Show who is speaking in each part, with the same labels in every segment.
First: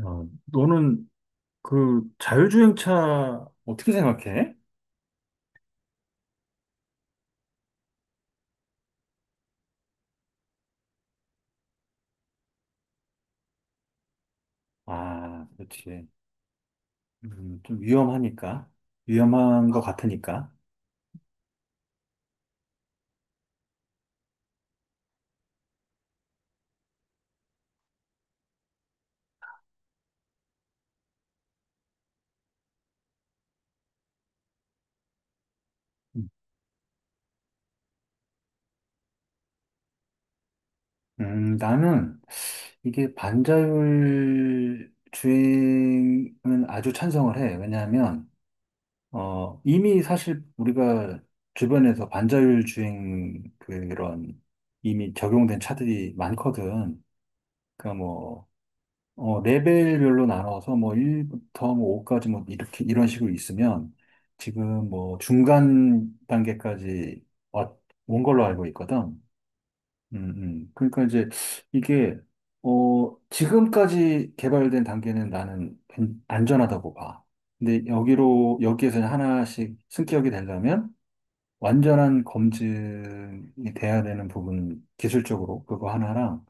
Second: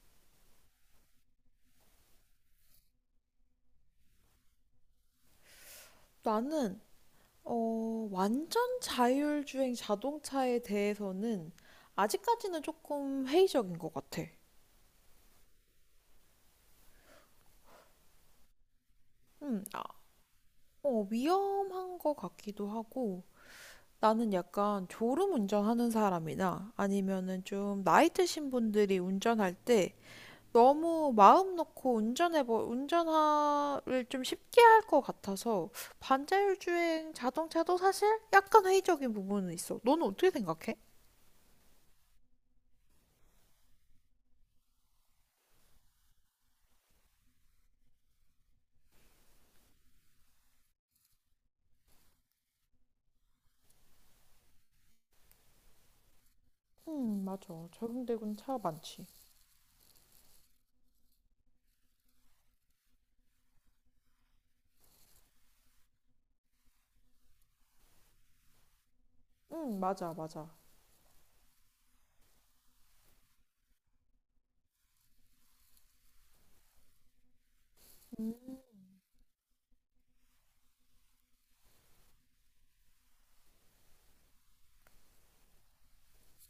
Speaker 1: 야, 너는 그 자율주행차 어떻게 생각해?
Speaker 2: 나는 완전 자율주행 자동차에 대해서는 아직까지는 조금 회의적인 것 같아.
Speaker 1: 아, 그렇지. 좀 위험하니까.
Speaker 2: 음,
Speaker 1: 위험한 것
Speaker 2: 아,
Speaker 1: 같으니까.
Speaker 2: 위험한 것 같기도 하고 나는 약간 졸음 운전하는 사람이나 아니면은 좀 나이 드신 분들이 운전할 때 너무 마음 놓고 운전을 좀 쉽게 할 것 같아서
Speaker 1: 음,
Speaker 2: 반자율주행 자동차도 사실 약간 회의적인 부분은 있어. 너는 어떻게 생각해?
Speaker 1: 나는 이게 반자율 주행은 아주 찬성을 해. 왜냐하면, 이미 사실 우리가 주변에서 반자율 주행 그런 이미 적용된 차들이 많거든.
Speaker 2: 응, 맞아.
Speaker 1: 그러니까
Speaker 2: 적용되고는
Speaker 1: 뭐,
Speaker 2: 차 많지.
Speaker 1: 레벨별로 나눠서 뭐 1부터 뭐 5까지 뭐 이렇게 이런 식으로 있으면 지금 뭐 중간 단계까지 왔- 온 걸로 알고 있거든.
Speaker 2: 응, 맞아, 맞아.
Speaker 1: 그러니까 이제 이게 지금까지 개발된 단계는 나는 안전하다고 봐. 근데 여기로 여기에서 하나씩 승격이 되려면 완전한 검증이 돼야 되는 부분 기술적으로 그거 하나랑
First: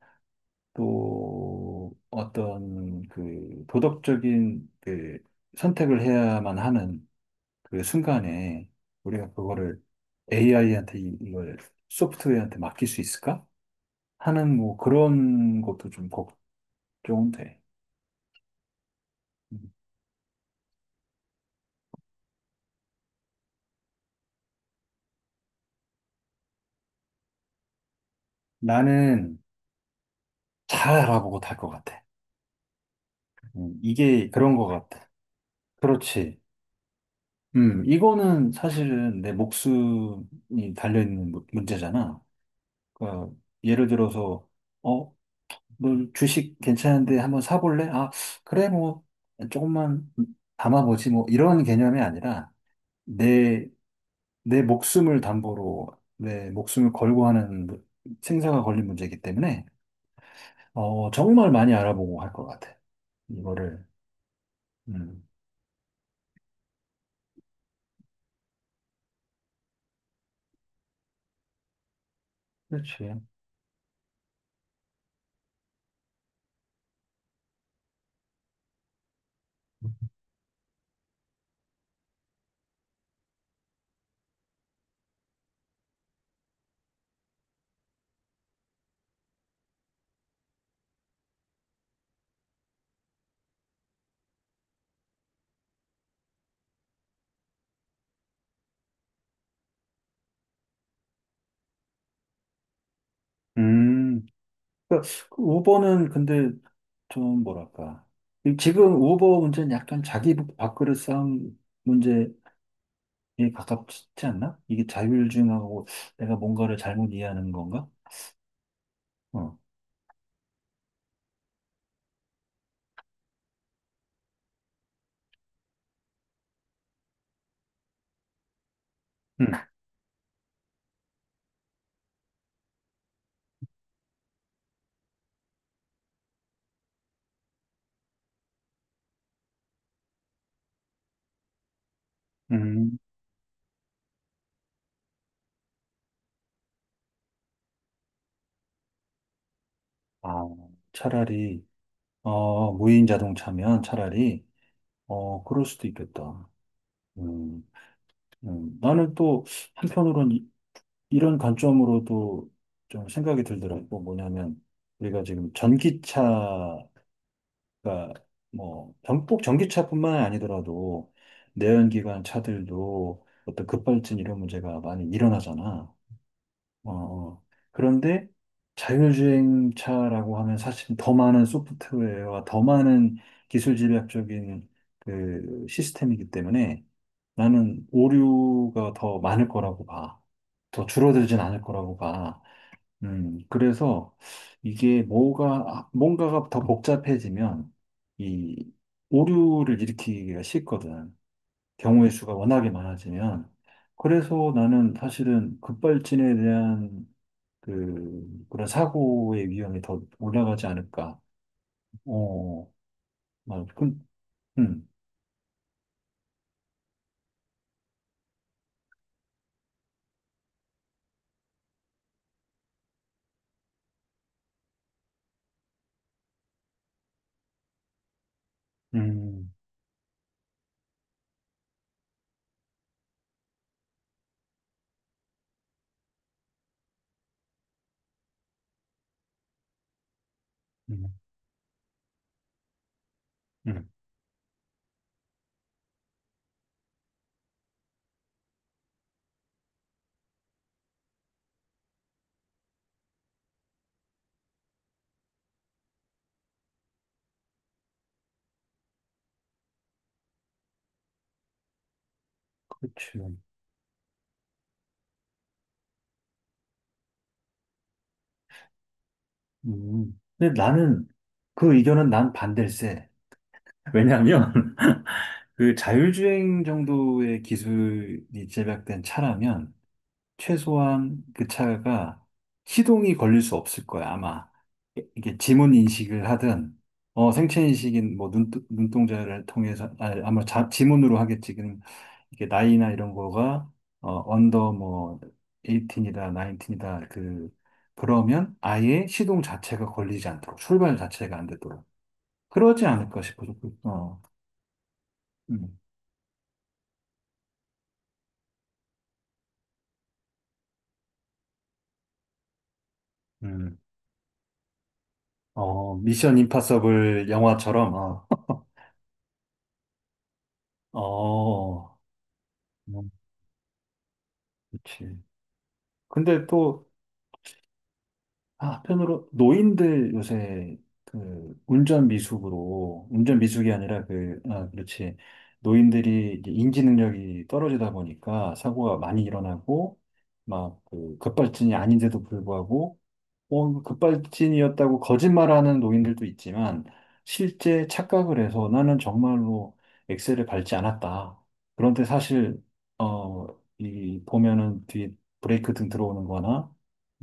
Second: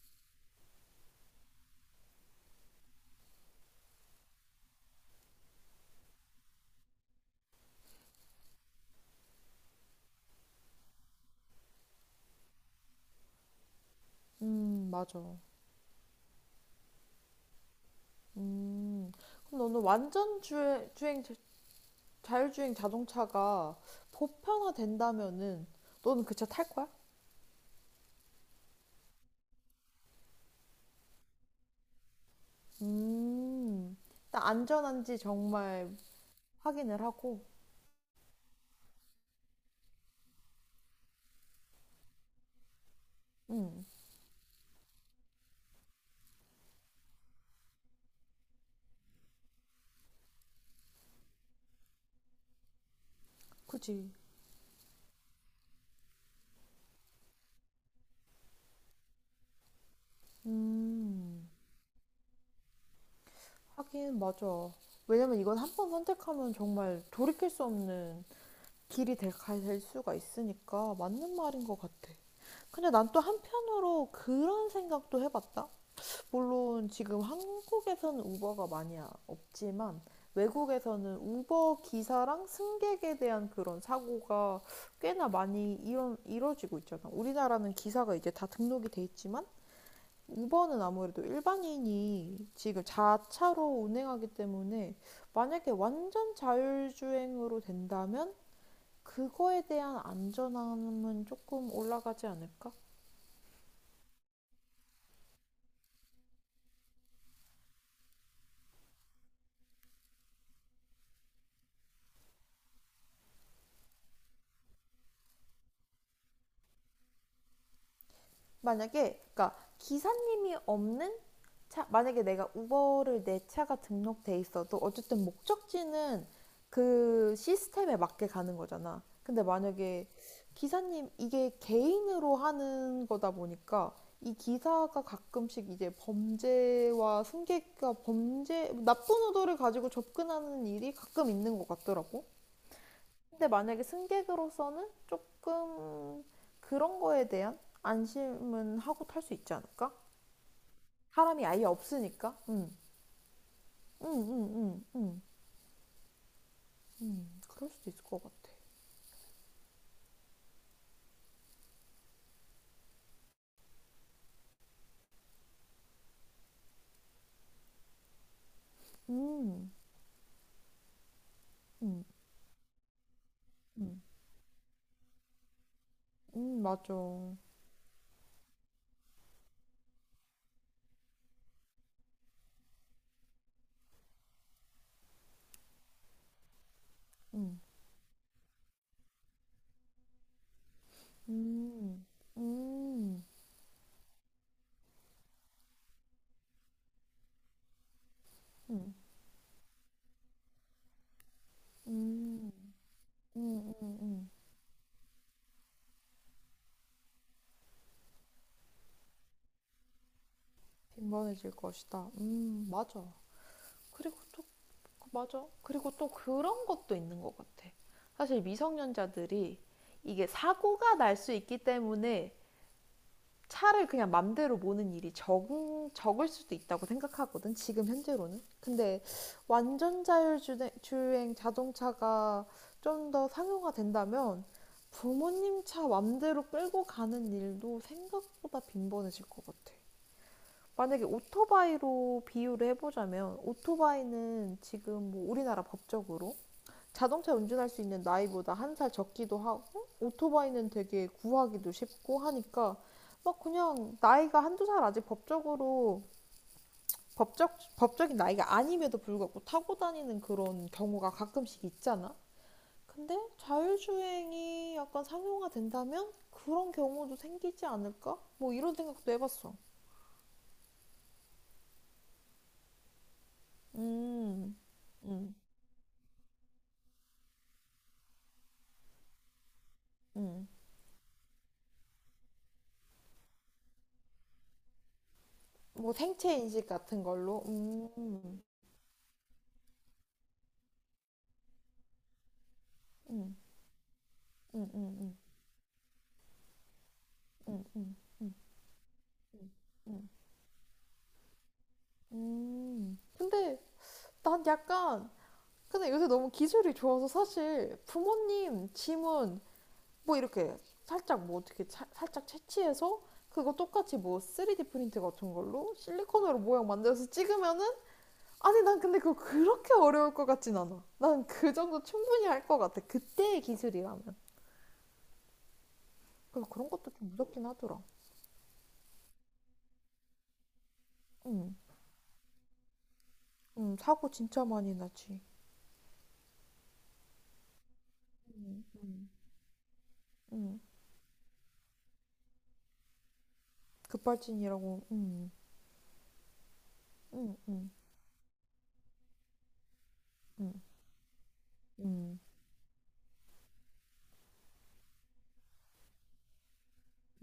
Speaker 1: 또 어떤 그 도덕적인 그 선택을 해야만 하는 그 순간에 우리가 그거를 AI한테 이걸 소프트웨어한테 맡길 수 있을까? 하는 뭐
Speaker 2: 맞아.
Speaker 1: 그런 것도 좀 걱정돼.
Speaker 2: 음, 그럼
Speaker 1: 음.
Speaker 2: 너는 완전 주행, 주행, 자- 자율주행 자동차가 보편화된다면은 너는 그 차 탈 거야?
Speaker 1: 나는 잘 알아보고 탈 것 같아.
Speaker 2: 음,
Speaker 1: 이게
Speaker 2: 일단
Speaker 1: 그런 것 같아.
Speaker 2: 안전한지 정말
Speaker 1: 그렇지.
Speaker 2: 확인을 하고,
Speaker 1: 이거는 사실은 내 목숨이 달려있는 문제잖아. 그러니까
Speaker 2: 음,
Speaker 1: 예를 들어서 어, 뭐 주식 괜찮은데 한번 사볼래? 아, 그래 뭐 조금만 담아보지 뭐 이런 개념이 아니라 내,
Speaker 2: 그지.
Speaker 1: 내 목숨을 담보로 내 목숨을 걸고 하는 생사가 걸린 문제이기 때문에
Speaker 2: 음,
Speaker 1: 정말 많이 알아보고 할 것 같아. 이거를.
Speaker 2: 하긴 맞아.
Speaker 1: 음.
Speaker 2: 왜냐면 이건 한 번 선택하면 정말 돌이킬 수 없는 갈 수가 있으니까 맞는 말인 것 같아. 근데 난
Speaker 1: 그렇지.
Speaker 2: 또 한편으로 그런 생각도 해봤다. 물론 지금 한국에서는 우버가 많이 없지만 외국에서는 우버 기사랑 승객에 대한 그런 사고가 꽤나 많이 이런 이뤄지고 있잖아. 우리나라는 기사가 이제 다 등록이 돼 있지만 우버는 아무래도 일반인이 지금 자차로 운행하기 때문에 만약에 완전 자율주행으로 된다면 그거에 대한 안전함은 조금 올라가지 않을까?
Speaker 1: 음. 그러니까 그 우버는 근데 좀 뭐랄까. 지금 우버 문제는 약간 자기 밥그릇 싸움 문제 이게 가깝지 않나? 이게 자율주행하고 내가 뭔가를 잘못 이해하는 건가?
Speaker 2: 만약에 그러니까
Speaker 1: 어.
Speaker 2: 기사님이 없는 차 만약에 내가 우버를 내 차가 등록돼 있어도 어쨌든 목적지는 그 시스템에 맞게 가는 거잖아. 근데
Speaker 1: 음.
Speaker 2: 만약에 기사님 이게 개인으로 하는 거다 보니까 이 기사가 가끔씩 이제 범죄와 승객과 범죄 나쁜 의도를 가지고 접근하는 일이 가끔 있는 것 같더라고.
Speaker 1: 음.
Speaker 2: 근데 만약에 승객으로서는 조금 그런 거에 대한 안심은 하고 탈 수 있지 않을까?
Speaker 1: 아,
Speaker 2: 사람이 아예
Speaker 1: 차라리
Speaker 2: 없으니까.
Speaker 1: 무인 자동차면
Speaker 2: 음, 음,
Speaker 1: 차라리
Speaker 2: 음, 음,
Speaker 1: 그럴 수도 있겠다. 음.
Speaker 2: 그럴 수도 있을 것 같아.
Speaker 1: 음. 나는 또 한편으로는 이런 관점으로도 좀 생각이 들더라고. 뭐냐면 우리가 지금 전기차가 뭐 꼭
Speaker 2: 음,
Speaker 1: 전기차뿐만 아니더라도
Speaker 2: 음,
Speaker 1: 내연기관 차들도 어떤
Speaker 2: 음,
Speaker 1: 급발진 이런 문제가 많이 일어나잖아.
Speaker 2: 맞아.
Speaker 1: 어, 어. 그런데 자율주행차라고 하면 사실 더 많은 소프트웨어와 더 많은 기술 집약적인 그 시스템이기 때문에
Speaker 2: 음,
Speaker 1: 나는 오류가 더 많을 거라고 봐. 더 줄어들진 않을 거라고
Speaker 2: 음,
Speaker 1: 봐.
Speaker 2: 음,
Speaker 1: 그래서 뭔가가 더 복잡해지면 이
Speaker 2: 음,
Speaker 1: 오류를 일으키기가 쉽거든. 경우의 수가
Speaker 2: 음,
Speaker 1: 워낙에 많아지면.
Speaker 2: 음, 음.
Speaker 1: 그래서 나는 사실은 급발진에 대한 그런 사고의 위험이 더 올라가지 않을까.
Speaker 2: 빈번해질 것이다.
Speaker 1: 어,
Speaker 2: 맞아.
Speaker 1: 맞아. 그,
Speaker 2: 그리고 또
Speaker 1: 음,
Speaker 2: 맞아. 그리고 또 그런 것도 있는 것 같아. 사실 미성년자들이 이게 사고가 날 수 있기 때문에 차를 그냥 맘대로 모는 적을 수도 있다고 생각하거든. 지금 현재로는. 근데
Speaker 1: 음,
Speaker 2: 완전 자율주행 자동차가 좀 더 상용화된다면 부모님 차 맘대로 끌고 가는 일도 생각보다 빈번해질 것 같아. 만약에
Speaker 1: 음,
Speaker 2: 오토바이로 비유를 해보자면
Speaker 1: 음.
Speaker 2: 오토바이는 지금 뭐 우리나라 법적으로 자동차 운전할 수 있는 나이보다 한 살 적기도 하고 오토바이는 되게 구하기도 쉽고 하니까 막 그냥 나이가 한두 살 아직 법적으로 법적인 나이가 아님에도 불구하고 타고 다니는 그런 경우가 가끔씩 있잖아. 근데
Speaker 1: 그치.
Speaker 2: 자율주행이 약간 상용화 된다면 그런 경우도 생기지 않을까? 뭐 이런 생각도 해봤어.
Speaker 1: 음. 근데 나는 그 의견은 난 반댈세. 왜냐면,
Speaker 2: 음, 음,
Speaker 1: 그 자율주행 정도의 기술이 제작된 차라면,
Speaker 2: 음.
Speaker 1: 최소한 그 차가 시동이 걸릴 수 없을 거야, 아마. 이게 지문
Speaker 2: 뭐
Speaker 1: 인식을
Speaker 2: 생체 인식
Speaker 1: 하든,
Speaker 2: 같은 걸로.
Speaker 1: 생체 인식인 뭐 눈동자를 통해서, 아, 아마 지문으로 하겠지. 지금 이게 나이나 이런
Speaker 2: 음,
Speaker 1: 거가,
Speaker 2: 음,
Speaker 1: 언더
Speaker 2: 음,
Speaker 1: 뭐, 18이다, 19이다,
Speaker 2: 음, 음.
Speaker 1: 그러면 아예 시동 자체가 걸리지 않도록, 출발 자체가 안 되도록. 그러지 않을까 싶어.
Speaker 2: 근데
Speaker 1: 어,
Speaker 2: 난 약간,
Speaker 1: 음,
Speaker 2: 근데 요새 너무 기술이 좋아서 사실 부모님 지문 뭐 이렇게 살짝 채취해서 그거
Speaker 1: 음.
Speaker 2: 똑같이 뭐 3D 프린트 같은 걸로
Speaker 1: 어, 미션
Speaker 2: 실리콘으로 모양 만들어서
Speaker 1: 임파서블
Speaker 2: 찍으면은
Speaker 1: 영화처럼,
Speaker 2: 아니 난 근데 그거 그렇게 어려울 것 같진 않아. 난 그 정도
Speaker 1: 어,
Speaker 2: 충분히 할 것 같아.
Speaker 1: 음,
Speaker 2: 그때의 기술이라면.
Speaker 1: 그치. 근데
Speaker 2: 그래서 그런
Speaker 1: 또
Speaker 2: 것도 좀 무섭긴 하더라.
Speaker 1: 아, 한편으로 노인들 요새 그
Speaker 2: 음,
Speaker 1: 운전 미숙으로 운전 미숙이 아니라
Speaker 2: 사고
Speaker 1: 그
Speaker 2: 진짜
Speaker 1: 아,
Speaker 2: 많이
Speaker 1: 그렇지
Speaker 2: 나지.
Speaker 1: 노인들이 이제 인지 능력이 떨어지다 보니까
Speaker 2: 음,
Speaker 1: 사고가
Speaker 2: 음,
Speaker 1: 많이 일어나고
Speaker 2: 음.
Speaker 1: 막 그 급발진이 아닌데도 불구하고
Speaker 2: 급발진이라고.
Speaker 1: 급발진이었다고 거짓말하는 노인들도 있지만
Speaker 2: 음, 음,
Speaker 1: 실제 착각을 해서 나는 정말로 엑셀을
Speaker 2: 음.
Speaker 1: 밟지 않았다. 그런데
Speaker 2: 음,
Speaker 1: 사실 어, 이 보면은 뒤에 브레이크 등 들어오는 거나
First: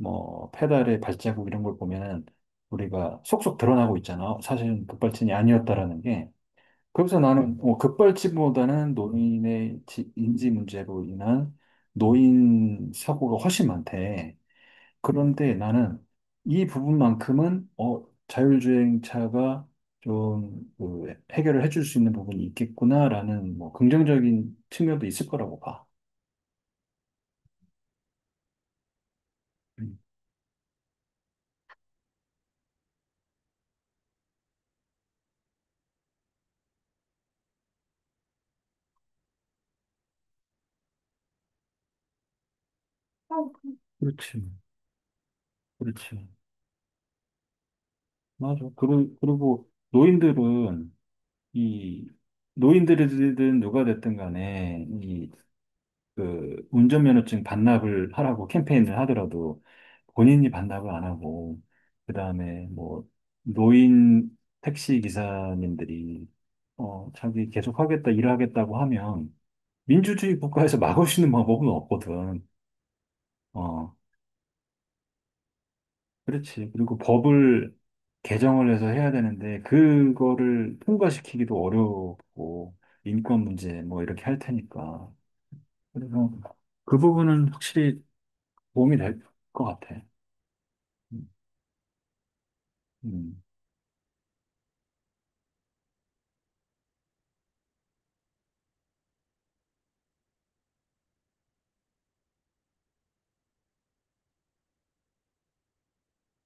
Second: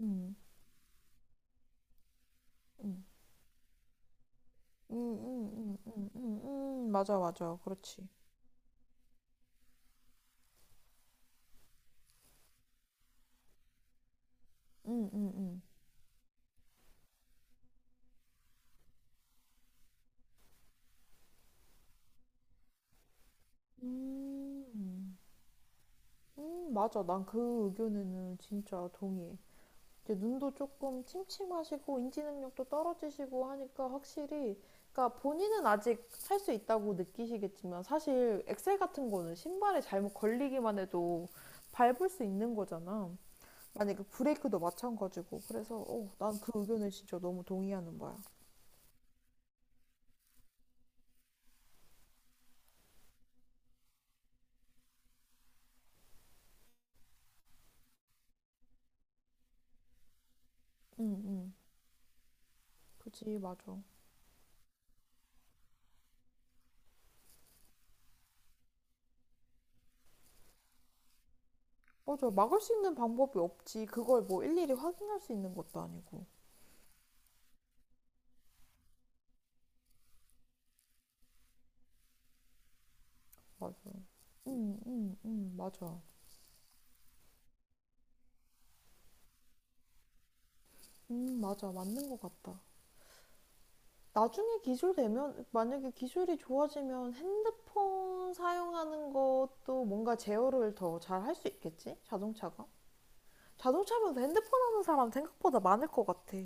Speaker 2: 음,
Speaker 1: 페달의 발자국 이런 걸 보면은
Speaker 2: 음,
Speaker 1: 우리가 속속 드러나고 있잖아. 사실은
Speaker 2: 음,
Speaker 1: 급발진이
Speaker 2: 음, 음,
Speaker 1: 아니었다라는
Speaker 2: 음,
Speaker 1: 게.
Speaker 2: 음, 맞아,
Speaker 1: 그래서 나는
Speaker 2: 맞아,
Speaker 1: 뭐
Speaker 2: 그렇지.
Speaker 1: 급발진보다는 노인의 인지 문제로 인한 노인 사고가 훨씬 많대.
Speaker 2: 음, 음,
Speaker 1: 그런데
Speaker 2: 음,
Speaker 1: 나는 이 부분만큼은 자율주행차가 좀그 해결을 해줄 수 있는 부분이 있겠구나라는 뭐 긍정적인 측면도
Speaker 2: 음,
Speaker 1: 있을 거라고 봐.
Speaker 2: 맞아. 난 그 의견에는 진짜 동의해.
Speaker 1: 음.
Speaker 2: 이제 눈도 조금 침침하시고 인지 능력도 떨어지시고 하니까 확실히, 그러니까 본인은 아직 할 수 있다고 느끼시겠지만 사실 엑셀 같은 거는 신발에 잘못 걸리기만 해도 밟을 수 있는 거잖아.
Speaker 1: 어, 그-
Speaker 2: 만약에
Speaker 1: 그렇지,
Speaker 2: 브레이크도 마찬가지고. 그래서,
Speaker 1: 그렇지.
Speaker 2: 난 그 의견에 진짜 너무 동의하는 거야.
Speaker 1: 맞아. 그리고 노인들은 이 노인들이든 누가 됐든 간에 이 그 운전면허증 반납을 하라고 캠페인을 하더라도 본인이 반납을 안
Speaker 2: 응, 응.
Speaker 1: 하고 그다음에 뭐
Speaker 2: 그지, 맞아.
Speaker 1: 노인 택시 기사님들이 자기 계속 하겠다 일하겠다고 하면 민주주의 국가에서 막을 수 있는 방법은
Speaker 2: 맞아.
Speaker 1: 없거든.
Speaker 2: 막을 수 있는 방법이 없지.
Speaker 1: 어
Speaker 2: 그걸 뭐 일일이 확인할 수 있는 것도 아니고.
Speaker 1: 그렇지. 그리고 법을 개정을 해서 해야 되는데 그거를 통과시키기도 어렵고 인권
Speaker 2: 맞아.
Speaker 1: 문제 뭐 이렇게 할
Speaker 2: 응,
Speaker 1: 테니까.
Speaker 2: 응, 응, 맞아.
Speaker 1: 그래서 그 부분은 확실히 도움이 될 것 같아. 음,
Speaker 2: 맞아. 맞는 것 같다.
Speaker 1: 음.
Speaker 2: 나중에 기술되면, 만약에 기술이 좋아지면 핸드폰 사용하는 것도 뭔가 제어를 더 잘 할 수 있겠지? 자동차가? 자동차면 핸드폰 하는 사람 생각보다 많을 것 같아.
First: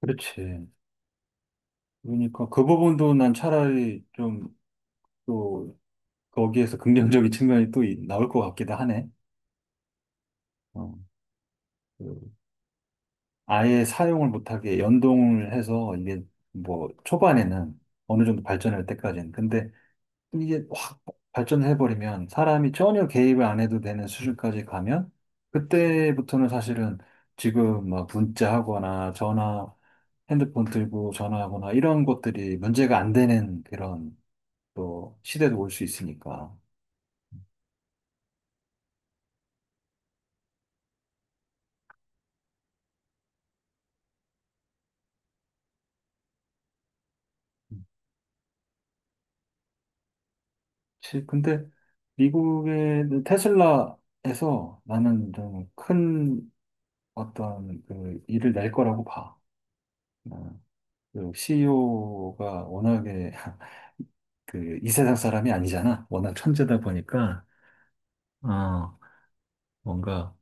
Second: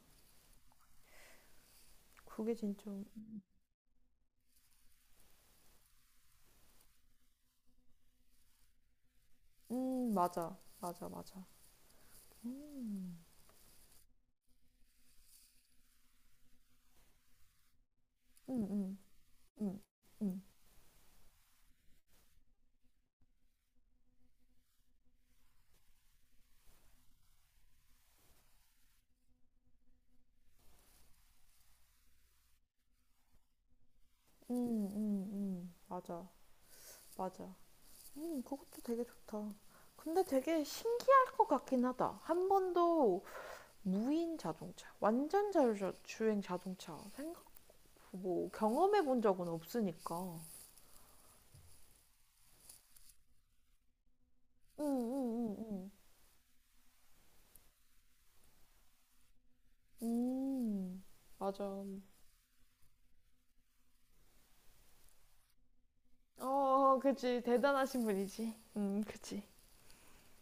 Speaker 1: 그렇지. 그러니까
Speaker 2: 그게
Speaker 1: 그
Speaker 2: 진짜.
Speaker 1: 부분도 난 차라리 좀 또 거기에서 긍정적인 측면이 또 나올 것 같기도 하네.
Speaker 2: 맞아.
Speaker 1: 어,
Speaker 2: 맞아, 맞아.
Speaker 1: 그 아예 사용을 못하게 연동을 해서 이게 뭐 초반에는 어느 정도
Speaker 2: 음,
Speaker 1: 발전할
Speaker 2: 음,
Speaker 1: 때까지는. 근데
Speaker 2: 음, 음,
Speaker 1: 이게 확 발전해버리면 사람이 전혀 개입을 안 해도 되는 수준까지 가면 그때부터는 사실은 지금 막 문자하거나 전화 핸드폰 들고 전화하거나 이런 것들이 문제가 안 되는 그런 또 시대도 올 수
Speaker 2: 맞아.
Speaker 1: 있으니까.
Speaker 2: 맞아. 그것도 되게 좋다. 근데 되게 신기할 것 같긴 하다. 한 번도 무인 자동차, 완전 자율주행 자동차 생각 뭐 경험해 본 적은 없으니까.
Speaker 1: 근데 미국의 테슬라에서
Speaker 2: 응,
Speaker 1: 나는
Speaker 2: 응, 응,
Speaker 1: 좀
Speaker 2: 응.
Speaker 1: 큰 어떤 그 일을 낼 거라고 봐. 어,
Speaker 2: 음,
Speaker 1: 그
Speaker 2: 맞아.
Speaker 1: CEO가 워낙에 그 이 세상 사람이 아니잖아. 워낙 천재다
Speaker 2: 어, 그치.
Speaker 1: 보니까
Speaker 2: 대단하신 분이지.
Speaker 1: 어,
Speaker 2: 그치.
Speaker 1: 뭔가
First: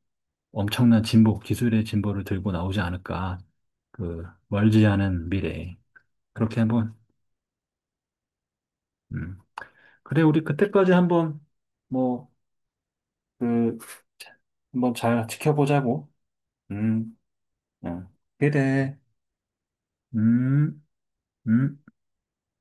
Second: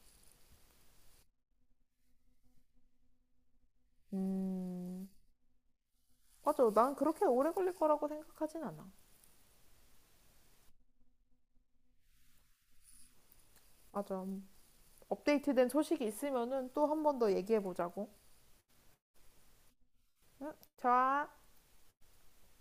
Speaker 1: 엄청난 진보, 기술의 진보를 들고 나오지 않을까. 그 멀지
Speaker 2: 음,
Speaker 1: 않은 미래에. 그렇게
Speaker 2: 맞아.
Speaker 1: 한번
Speaker 2: 난 그렇게 오래 걸릴 거라고 생각하진 않아.
Speaker 1: 음, 그래, 우리 그때까지 한번, 뭐, 그,
Speaker 2: 맞아.
Speaker 1: 한번 잘
Speaker 2: 업데이트된 소식이
Speaker 1: 지켜보자고.
Speaker 2: 있으면은 또 한
Speaker 1: 음,
Speaker 2: 번 더 얘기해
Speaker 1: 어.
Speaker 2: 보자고.
Speaker 1: 그래.
Speaker 2: 응?
Speaker 1: 음,
Speaker 2: 좋아.
Speaker 1: 음.